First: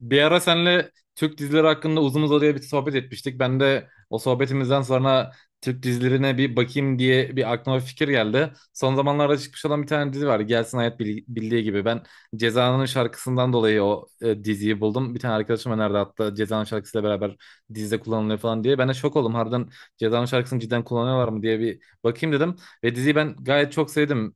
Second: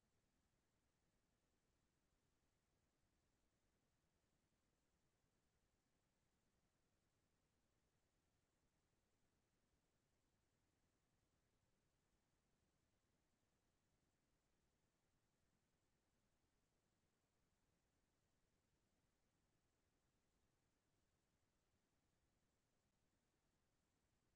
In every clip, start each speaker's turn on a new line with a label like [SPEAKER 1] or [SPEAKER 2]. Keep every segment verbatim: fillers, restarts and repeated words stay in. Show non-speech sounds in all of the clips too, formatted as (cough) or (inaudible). [SPEAKER 1] Bir ara senle Türk dizileri hakkında uzun uzadıya bir sohbet etmiştik. Ben de o sohbetimizden sonra Türk dizilerine bir bakayım diye bir aklıma bir fikir geldi. Son zamanlarda çıkmış olan bir tane dizi var. Gelsin Hayat Bil- Bildiği gibi. Ben Ceza'nın şarkısından dolayı o e, diziyi buldum. Bir tane arkadaşım önerdi hatta Ceza'nın şarkısıyla beraber dizide kullanılıyor falan diye. Ben de şok oldum. Harbiden Ceza'nın şarkısını cidden kullanıyorlar mı diye bir bakayım dedim. Ve diziyi ben gayet çok sevdim.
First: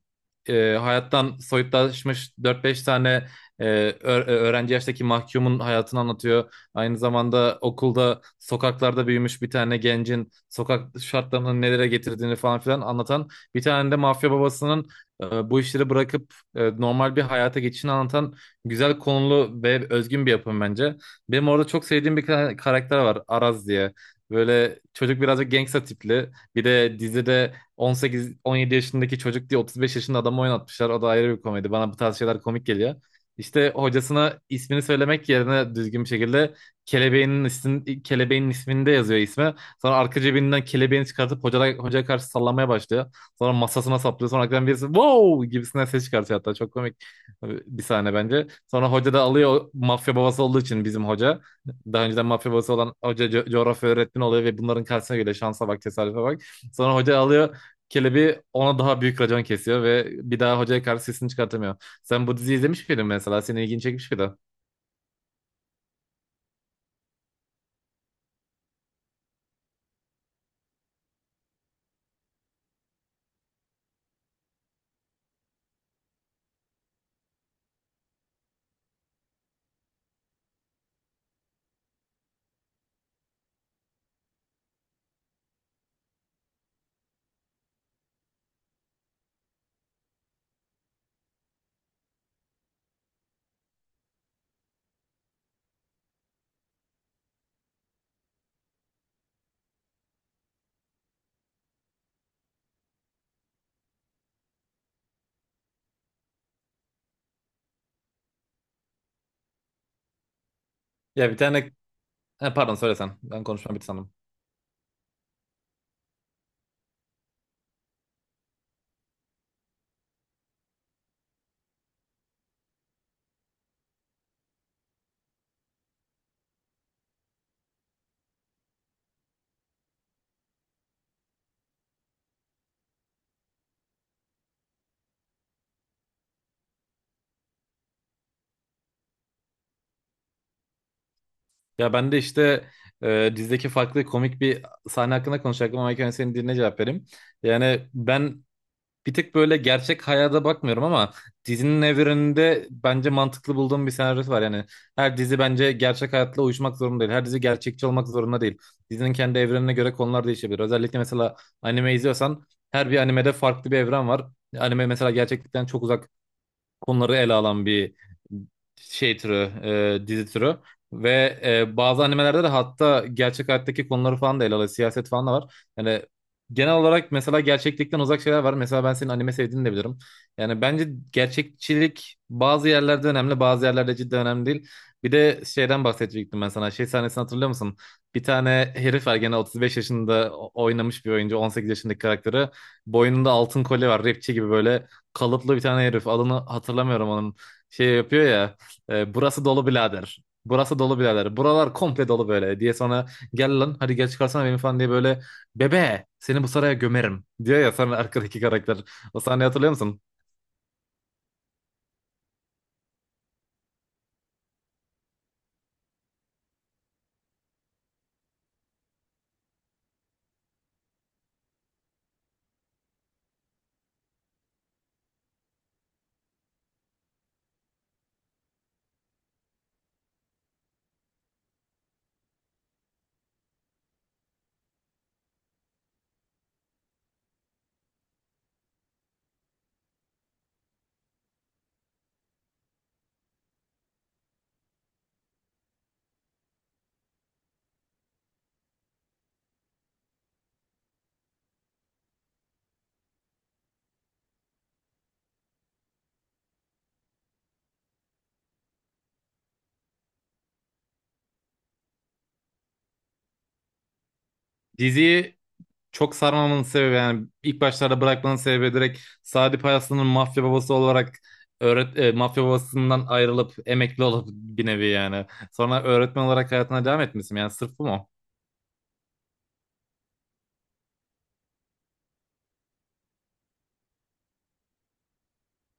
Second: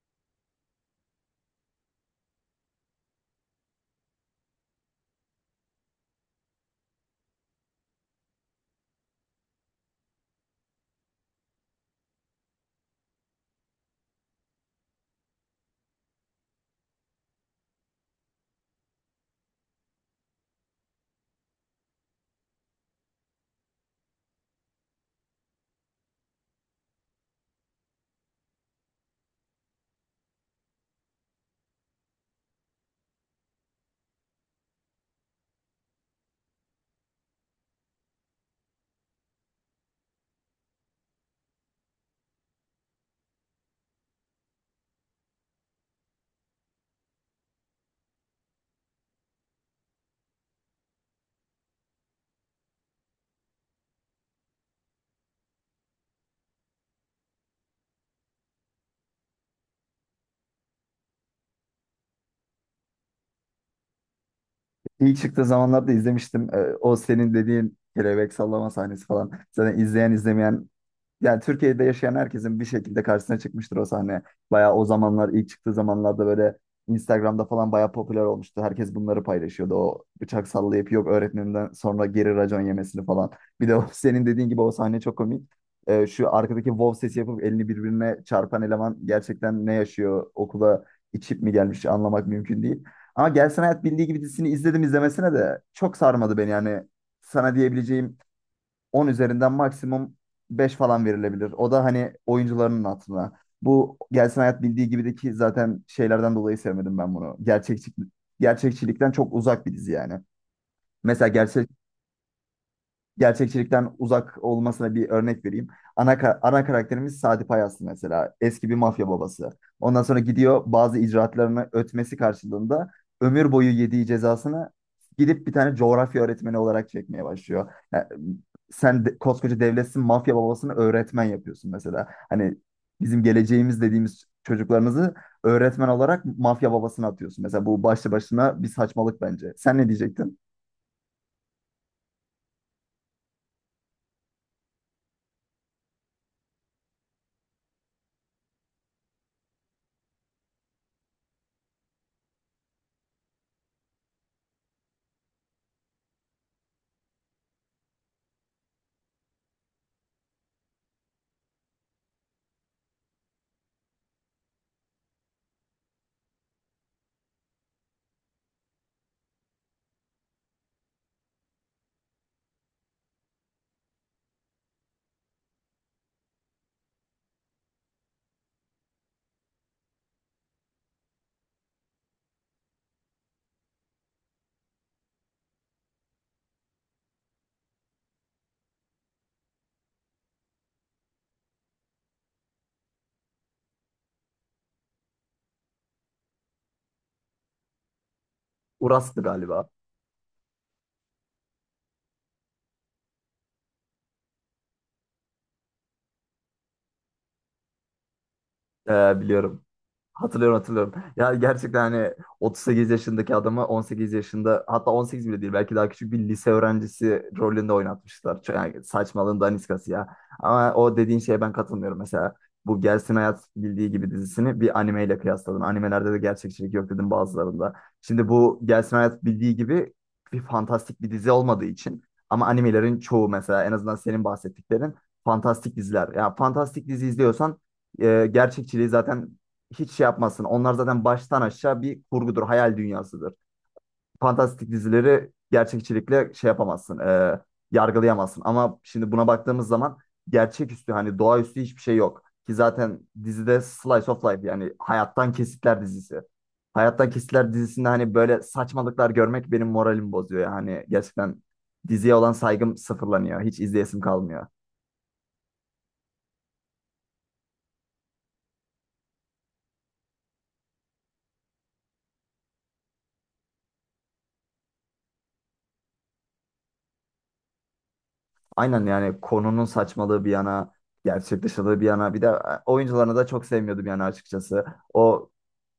[SPEAKER 1] E, hayattan soyutlaşmış dört beş tane e, ö- e, öğrenci yaştaki mahkumun hayatını anlatıyor. Aynı zamanda okulda sokaklarda büyümüş bir tane gencin sokak şartlarının nelere getirdiğini falan filan anlatan, bir tane de mafya babasının e, bu işleri bırakıp e, normal bir hayata geçişini anlatan güzel konulu ve özgün bir yapım bence. Benim orada çok sevdiğim bir ka- karakter var, Araz diye. Böyle çocuk birazcık gangsta tipli. Bir de dizide on sekize on yedi yaşındaki çocuk diye otuz beş yaşında adamı oynatmışlar. O da ayrı bir komedi. Bana bu tarz şeyler komik geliyor. İşte hocasına ismini söylemek yerine düzgün bir şekilde kelebeğinin ismin, kelebeğin isminde yazıyor ismi. Sonra arka cebinden kelebeğini çıkartıp hocaya, hocaya karşı sallamaya başlıyor. Sonra masasına saplıyor. Sonra arkadan birisi wow gibisinden ses çıkartıyor hatta. Çok komik bir sahne bence. Sonra hoca da alıyor, o mafya babası olduğu için bizim hoca. Daha önceden mafya babası olan hoca co- coğrafya öğretmeni oluyor ve bunların karşısına geliyor. Şansa bak, tesadüfe bak. Sonra hoca alıyor kelebeği, ona daha büyük racon kesiyor ve bir daha hocaya karşı sesini çıkartamıyor. Sen bu diziyi izlemiş miydin mesela? Senin ilgini çekmiş miydi?
[SPEAKER 2] İlk çıktığı zamanlarda izlemiştim. Ee, O senin dediğin kelebek sallama sahnesi falan. Zaten izleyen izlemeyen yani Türkiye'de yaşayan herkesin bir şekilde karşısına çıkmıştır o sahne. Bayağı o zamanlar ilk çıktığı zamanlarda böyle Instagram'da falan bayağı popüler olmuştu. Herkes bunları paylaşıyordu. O bıçak sallayıp yok öğretmeninden sonra geri racon yemesini falan. Bir de o, (laughs) senin dediğin gibi o sahne çok komik. Ee, şu arkadaki wow sesi yapıp elini birbirine çarpan eleman gerçekten ne yaşıyor? Okula içip mi gelmiş anlamak mümkün değil. Ama Gelsin Hayat Bildiği Gibi dizisini izledim izlemesine de çok sarmadı beni yani. Sana diyebileceğim on üzerinden maksimum beş falan verilebilir. O da hani oyuncularının hatırına. Bu Gelsin Hayat bildiği gibideki zaten şeylerden dolayı sevmedim ben bunu. Gerçekçi, gerçekçilikten çok uzak bir dizi yani. Mesela
[SPEAKER 1] Ya bir tane... Ha, pardon, söyle sen. Ben konuşmam bitti
[SPEAKER 2] gerçekçilikten
[SPEAKER 1] sandım.
[SPEAKER 2] uzak olmasına bir örnek vereyim. Ana, ka- ana karakterimiz Sadi Payaslı mesela. Eski bir mafya babası. Ondan sonra gidiyor bazı icraatlarını ötmesi karşılığında ömür boyu yediği cezasını gidip bir tane coğrafya öğretmeni olarak çekmeye başlıyor. Yani sen de- koskoca devletsin, mafya babasını öğretmen yapıyorsun mesela. Hani bizim geleceğimiz dediğimiz çocuklarınızı öğretmen olarak mafya babasına atıyorsun. Mesela bu başlı başına bir saçmalık bence. Sen ne diyecektin?
[SPEAKER 1] Ya ben de işte e, dizideki farklı komik bir sahne hakkında konuşacaktım ama ilk önce senin diline cevap vereyim. Yani ben bir tık böyle gerçek hayata bakmıyorum ama dizinin evreninde bence mantıklı bulduğum bir senaryosu var. Yani her dizi bence gerçek hayatla uyuşmak zorunda değil. Her dizi gerçekçi olmak zorunda değil. Dizinin kendi evrenine göre konular değişebilir. Özellikle mesela anime izliyorsan her bir animede farklı bir evren var. Anime mesela gerçeklikten çok uzak konuları ele alan bir şey türü, e, dizi türü. Ve e, bazı animelerde de hatta gerçek hayattaki konuları falan da ele alıyor. Siyaset falan da var. Yani genel olarak mesela gerçeklikten uzak şeyler var. Mesela ben senin anime sevdiğini de bilirim. Yani bence gerçekçilik bazı yerlerde önemli, bazı yerlerde cidden önemli değil. Bir de şeyden bahsedecektim ben sana. Şey sahnesini hatırlıyor musun? Bir tane herif var gene, otuz beş yaşında o- oynamış bir oyuncu, on sekiz yaşındaki karakteri. Boynunda altın kolye var. Rapçi gibi böyle kalıplı bir tane herif. Adını hatırlamıyorum onun. Şey yapıyor ya. E,
[SPEAKER 2] Uras'tı
[SPEAKER 1] burası dolu
[SPEAKER 2] galiba.
[SPEAKER 1] birader. Burası dolu birader. Buralar komple dolu böyle diye, sonra gel lan hadi gel çıkarsana beni falan diye böyle, bebe seni bu saraya gömerim diyor ya sonra arkadaki karakter.
[SPEAKER 2] Ee,
[SPEAKER 1] O sahneyi
[SPEAKER 2] biliyorum.
[SPEAKER 1] hatırlıyor musun?
[SPEAKER 2] Hatırlıyorum, hatırlıyorum. Ya gerçekten hani otuz sekiz yaşındaki adamı on sekiz yaşında, hatta on sekiz bile değil, belki daha küçük bir lise öğrencisi rolünde oynatmışlar. Çok- Yani saçmalığın daniskası ya. Ama o dediğin şeye ben katılmıyorum. Mesela bu Gelsin Hayat Bildiği Gibi dizisini bir animeyle kıyasladım. Animelerde de gerçekçilik yok dedim bazılarında. Şimdi bu Gelsin Hayat Bildiği Gibi bir fantastik bir dizi olmadığı için, ama animelerin çoğu mesela, en azından senin bahsettiklerin fantastik diziler. Ya fantastik dizi izliyorsan e, gerçekçiliği zaten hiç şey yapmasın. Onlar zaten baştan aşağı bir kurgudur, hayal dünyasıdır. Fantastik dizileri gerçekçilikle şey yapamazsın, e, yargılayamazsın. Ama şimdi buna baktığımız zaman gerçeküstü, hani doğaüstü hiçbir şey yok. Ki zaten dizide Slice of Life, yani hayattan kesitler dizisi. Hayattan Kesitler dizisinde hani böyle saçmalıklar görmek benim moralimi bozuyor. Yani gerçekten diziye olan saygım sıfırlanıyor. Hiç izleyesim kalmıyor.
[SPEAKER 1] Diziyi çok sarmamın sebebi, yani ilk başlarda bırakmanın sebebi, direkt Sadi Payaslı'nın mafya babası olarak öğret e, mafya babasından ayrılıp emekli olup bir nevi yani. Sonra öğretmen olarak hayatına devam etmişsin, yani sırf bu mu?
[SPEAKER 2] Aynen, yani konunun saçmalığı bir yana, gerçek dışılığı bir yana. Bir de e, oyuncularını da çok sevmiyordum yani, açıkçası. O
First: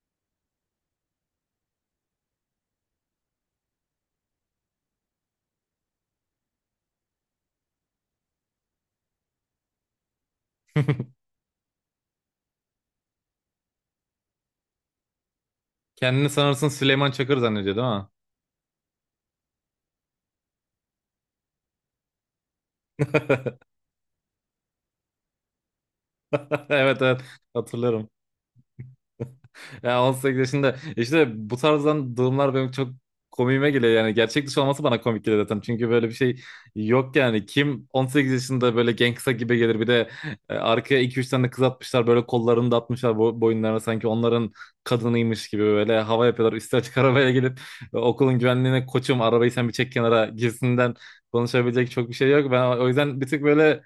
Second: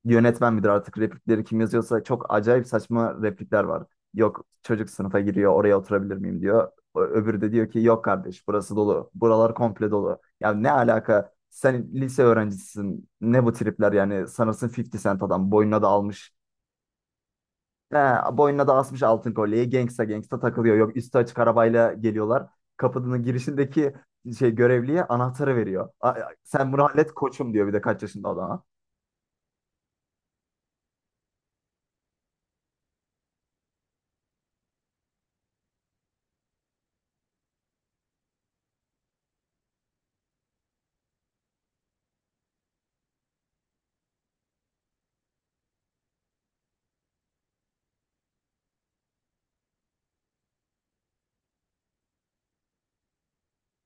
[SPEAKER 2] yönetmen midir artık, replikleri kim yazıyorsa, çok acayip saçma replikler var. Yok çocuk sınıfa giriyor, oraya oturabilir miyim diyor. Ö- Öbürü de diyor ki yok kardeş, burası dolu. Buralar komple dolu. Ya ne
[SPEAKER 1] (laughs)
[SPEAKER 2] alaka? Sen lise öğrencisisin. Ne bu tripler yani? Sanırsın elli Cent, adam boynuna da
[SPEAKER 1] Kendini
[SPEAKER 2] almış.
[SPEAKER 1] sanırsın Süleyman Çakır zannediyor, değil
[SPEAKER 2] He,
[SPEAKER 1] mi?
[SPEAKER 2] boynuna da asmış altın kolyeyi. Gangsta gangsta takılıyor. Yok üstü açık arabayla geliyorlar. Kapının
[SPEAKER 1] (laughs)
[SPEAKER 2] girişindeki şey görevliye anahtarı veriyor. "A- a- Sen bunu
[SPEAKER 1] Evet
[SPEAKER 2] hallet
[SPEAKER 1] evet,
[SPEAKER 2] koçum diyor, bir de kaç
[SPEAKER 1] hatırlarım.
[SPEAKER 2] yaşında adam.
[SPEAKER 1] Ya on sekiz yaşında işte bu tarzdan durumlar benim çok komiğime geliyor, yani gerçek dışı olması bana komik geliyor zaten, çünkü böyle bir şey yok. Yani kim on sekiz yaşında böyle gangsta gibi gelir, bir de e, arkaya iki üç tane kız atmışlar, böyle kollarını da atmışlar bo- boyunlarına, sanki onların kadınıymış gibi böyle hava yapıyorlar, üstü açık arabaya gelip e, okulun güvenliğine koçum arabayı sen bir çek kenara gibisinden. Konuşabilecek çok bir şey yok, ben o yüzden bir tık böyle.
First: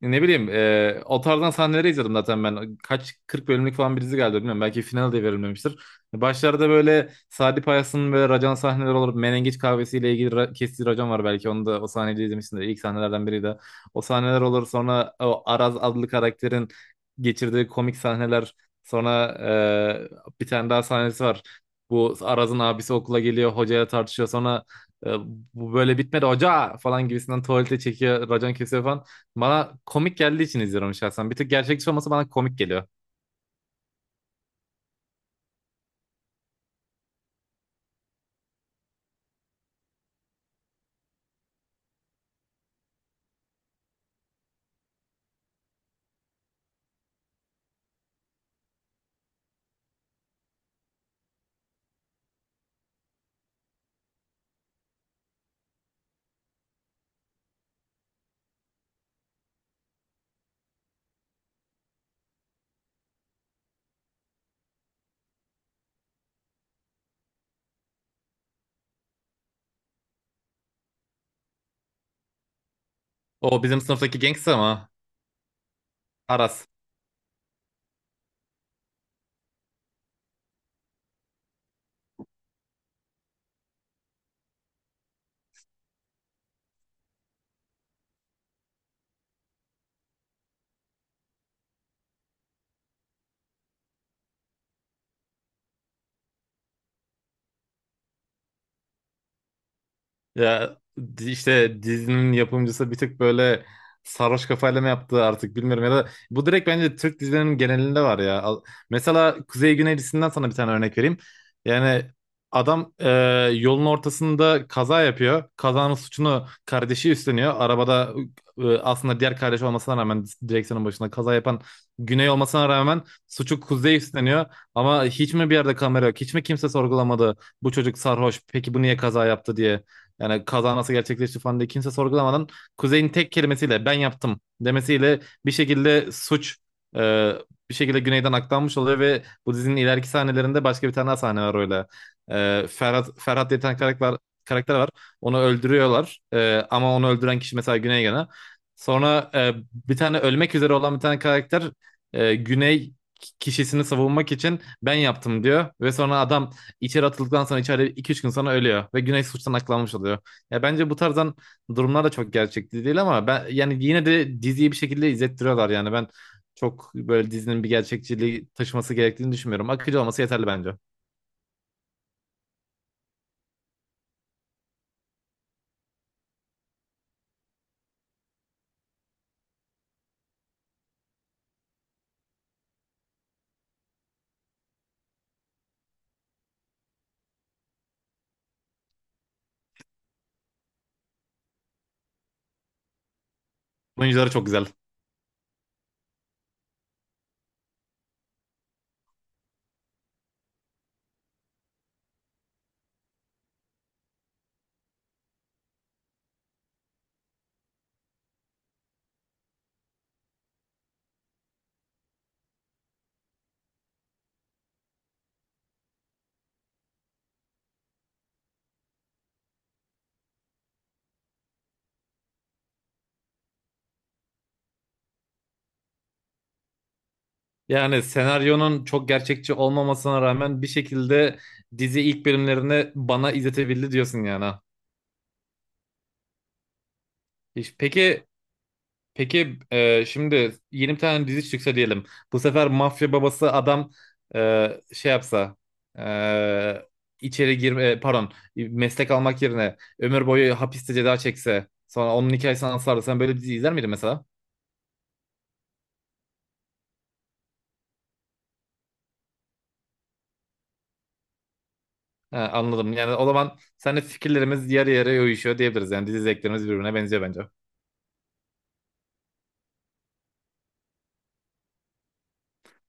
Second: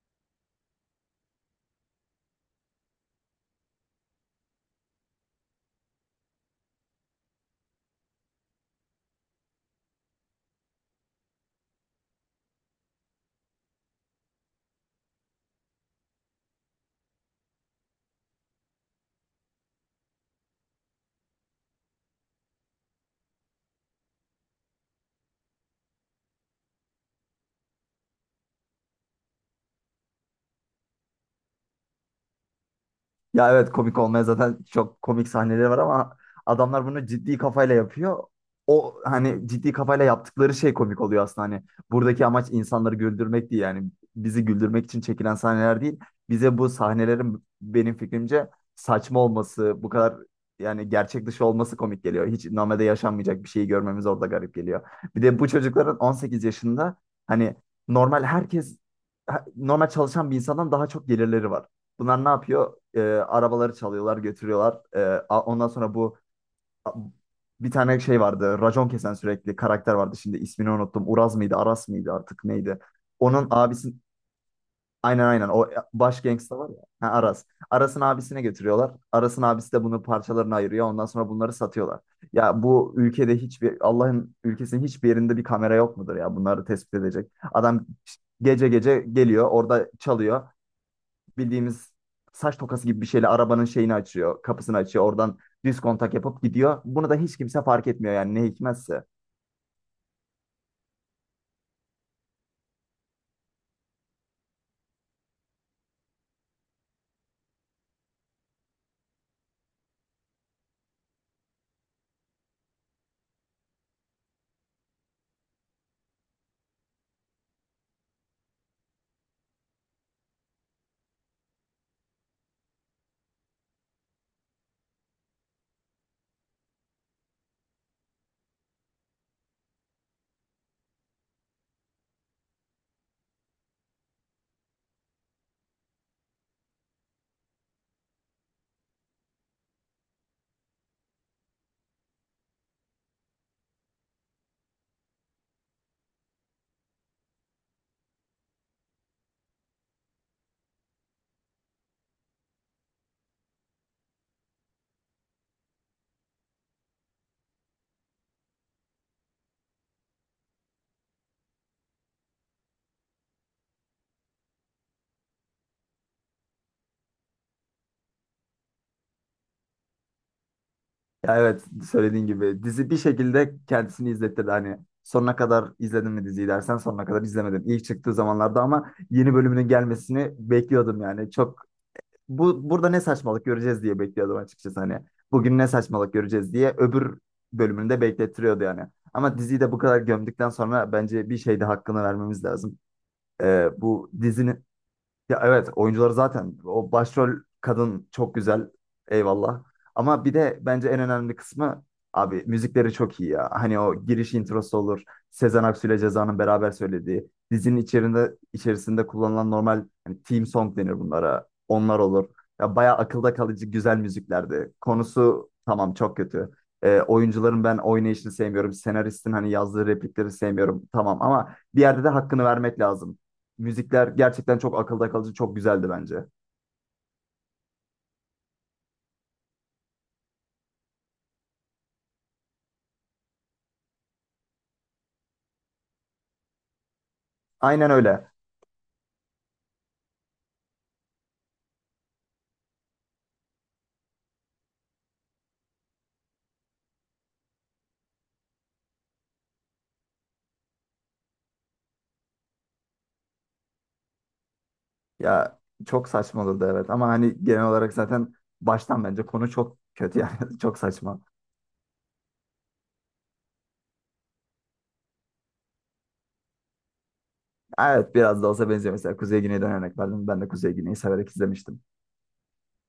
[SPEAKER 1] Ne bileyim, e, o tarzdan sahneleri izledim zaten ben. Kaç kırk bölümlük falan bir dizi geldi bilmiyorum. Belki final de verilmemiştir. Başlarda böyle Sadi Payas'ın böyle racan sahneleri olur. Menengiç kahvesiyle ilgili ra- kestiği racon var belki. Onu da, o sahneyi izlemişsindir. İlk sahnelerden biri de. O sahneler olur. Sonra o Araz adlı karakterin geçirdiği komik sahneler. Sonra e, bir tane daha sahnesi var. Bu Araz'ın abisi okula geliyor. Hocayla tartışıyor. Sonra e, bu böyle bitmedi hoca falan gibisinden tuvalete çekiyor. Racan kesiyor falan. Bana komik geldiği için izliyorum şahsen. Bir tık gerçekçi olması bana komik geliyor.
[SPEAKER 2] Ya evet, komik olmaya zaten çok komik sahneleri var, ama adamlar bunu ciddi kafayla yapıyor. O hani ciddi kafayla yaptıkları şey komik oluyor aslında, hani buradaki amaç insanları güldürmek değil yani, bizi güldürmek için çekilen sahneler değil. Bize bu sahnelerin, benim fikrimce, saçma olması, bu kadar yani gerçek dışı olması komik geliyor. Hiç normalde yaşanmayacak bir şeyi görmemiz orada garip geliyor. Bir de bu çocukların on sekiz yaşında, hani normal herkes, normal çalışan bir insandan daha çok gelirleri var. Bunlar ne yapıyor? E, arabaları çalıyorlar, götürüyorlar. E, a- ondan sonra bu a- bir tane şey vardı. Racon kesen sürekli karakter vardı. Şimdi ismini unuttum. Uraz mıydı, Aras mıydı artık neydi? Onun
[SPEAKER 1] O bizim
[SPEAKER 2] abisi...
[SPEAKER 1] sınıftaki gangster ama
[SPEAKER 2] Aynen, aynen, o e, baş gangsta var
[SPEAKER 1] Aras.
[SPEAKER 2] ya. Ha, Aras. Aras'ın abisine götürüyorlar. Aras'ın abisi de bunu parçalarına ayırıyor. Ondan sonra bunları satıyorlar. Ya bu ülkede hiçbir, Allah'ın ülkesinin hiçbir yerinde bir kamera yok mudur ya, bunları tespit edecek. Adam gece gece geliyor, orada çalıyor, bildiğimiz saç tokası gibi bir şeyle arabanın şeyini açıyor. Kapısını açıyor. Oradan düz kontak yapıp gidiyor. Bunu da hiç kimse fark etmiyor yani, ne hikmetse.
[SPEAKER 1] Ya di- işte dizinin yapımcısı bir tık böyle sarhoş kafayla mı yaptı artık bilmiyorum, ya da bu direkt bence Türk dizilerinin genelinde var ya. Al- Mesela Kuzey Güney dizisinden sana bir tane örnek vereyim. Yani adam e, yolun ortasında kaza yapıyor. Kazanın suçunu kardeşi üstleniyor. Arabada e, aslında diğer kardeş olmasına rağmen, direksiyonun başında kaza yapan Güney olmasına rağmen suçu Kuzey üstleniyor. Ama hiç mi bir yerde kamera yok? Hiç mi kimse sorgulamadı bu çocuk sarhoş, peki bu niye kaza yaptı diye? Yani kaza nasıl gerçekleşti falan diye kimse sorgulamadan, Kuzey'in tek kelimesiyle ben yaptım demesiyle, bir şekilde suç e, bir şekilde Güney'den aktarmış oluyor. Ve bu dizinin ileriki sahnelerinde başka bir tane daha sahne var öyle. E, Ferhat, Ferhat diye bir tane karakter, karakter var. Onu öldürüyorlar. E, ama onu öldüren kişi mesela Güney gene. Sonra e, bir tane ölmek üzere olan bir tane karakter, e, Güney kişisini savunmak için ben yaptım diyor ve sonra adam içeri atıldıktan sonra içeride iki üç gün sonra ölüyor ve Güney suçtan aklanmış oluyor. Ya bence bu tarzdan durumlar da çok gerçekçi değil, ama ben yani yine de diziyi bir şekilde izlettiriyorlar. Yani ben çok böyle dizinin bir gerçekçiliği taşıması gerektiğini düşünmüyorum. Akıcı olması yeterli bence.
[SPEAKER 2] Ya evet, söylediğin gibi dizi bir şekilde kendisini izlettirdi. Hani sonuna kadar izledin mi diziyi dersen, sonuna kadar izlemedim. İlk çıktığı zamanlarda ama yeni bölümünün gelmesini bekliyordum yani. Çok, bu burada ne saçmalık göreceğiz diye bekliyordum açıkçası hani. Bugün ne saçmalık göreceğiz diye öbür bölümünü de beklettiriyordu yani. Ama diziyi de bu kadar gömdükten sonra bence bir şey de hakkını vermemiz lazım. Ee, bu
[SPEAKER 1] Oyuncuları çok
[SPEAKER 2] dizinin...
[SPEAKER 1] güzel.
[SPEAKER 2] Ya evet, oyuncuları zaten, o başrol kadın çok güzel, eyvallah. Ama bir de bence en önemli kısmı, abi müzikleri çok iyi ya. Hani o giriş introsu olur. Sezen Aksu ile Ceza'nın beraber söylediği. Dizinin içerisinde içerisinde kullanılan normal, hani theme song denir bunlara. Onlar olur. Ya bayağı akılda kalıcı güzel müziklerdi. Konusu tamam, çok kötü. Ee, oyuncuların ben oynayışını sevmiyorum. Senaristin hani yazdığı replikleri sevmiyorum. Tamam, ama bir yerde de hakkını vermek lazım. Müzikler gerçekten çok akılda kalıcı, çok güzeldi bence.
[SPEAKER 1] Yani senaryonun çok gerçekçi olmamasına rağmen bir şekilde dizi ilk bölümlerini bana izletebildi diyorsun yani. Ha. Hiç-
[SPEAKER 2] Aynen
[SPEAKER 1] Peki
[SPEAKER 2] öyle.
[SPEAKER 1] Peki e, şimdi yeni bir tane dizi çıksa diyelim. Bu sefer mafya babası adam e, şey yapsa, e, içeri girme e, pardon meslek almak yerine ömür boyu hapiste ceza çekse, sonra onun hikayesini anlatsa, sen böyle bir dizi izler miydin mesela?
[SPEAKER 2] Ya çok saçmaladı evet, ama hani genel olarak zaten baştan bence konu çok kötü yani, (laughs) çok saçma.
[SPEAKER 1] He, anladım. Yani o zaman seninle fikirlerimiz yarı yarıya uyuşuyor diyebiliriz. Yani dizi zevklerimiz birbirine benziyor bence.
[SPEAKER 2] Evet, biraz da olsa benziyor. Mesela Kuzey Güney'den örnek verdim. Ben de Kuzey Güney'i severek izlemiştim.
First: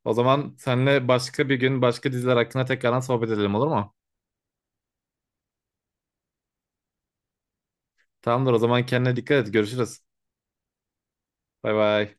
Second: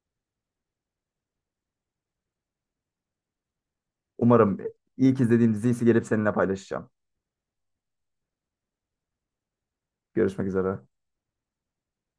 [SPEAKER 1] O zaman seninle başka bir gün başka diziler hakkında tekrardan sohbet edelim, olur mu?
[SPEAKER 2] Umarım ilk izlediğim dizi ise gelip seninle paylaşacağım.
[SPEAKER 1] Tamamdır, o zaman kendine dikkat et. Görüşürüz.
[SPEAKER 2] Görüşmek üzere.
[SPEAKER 1] Bay bay.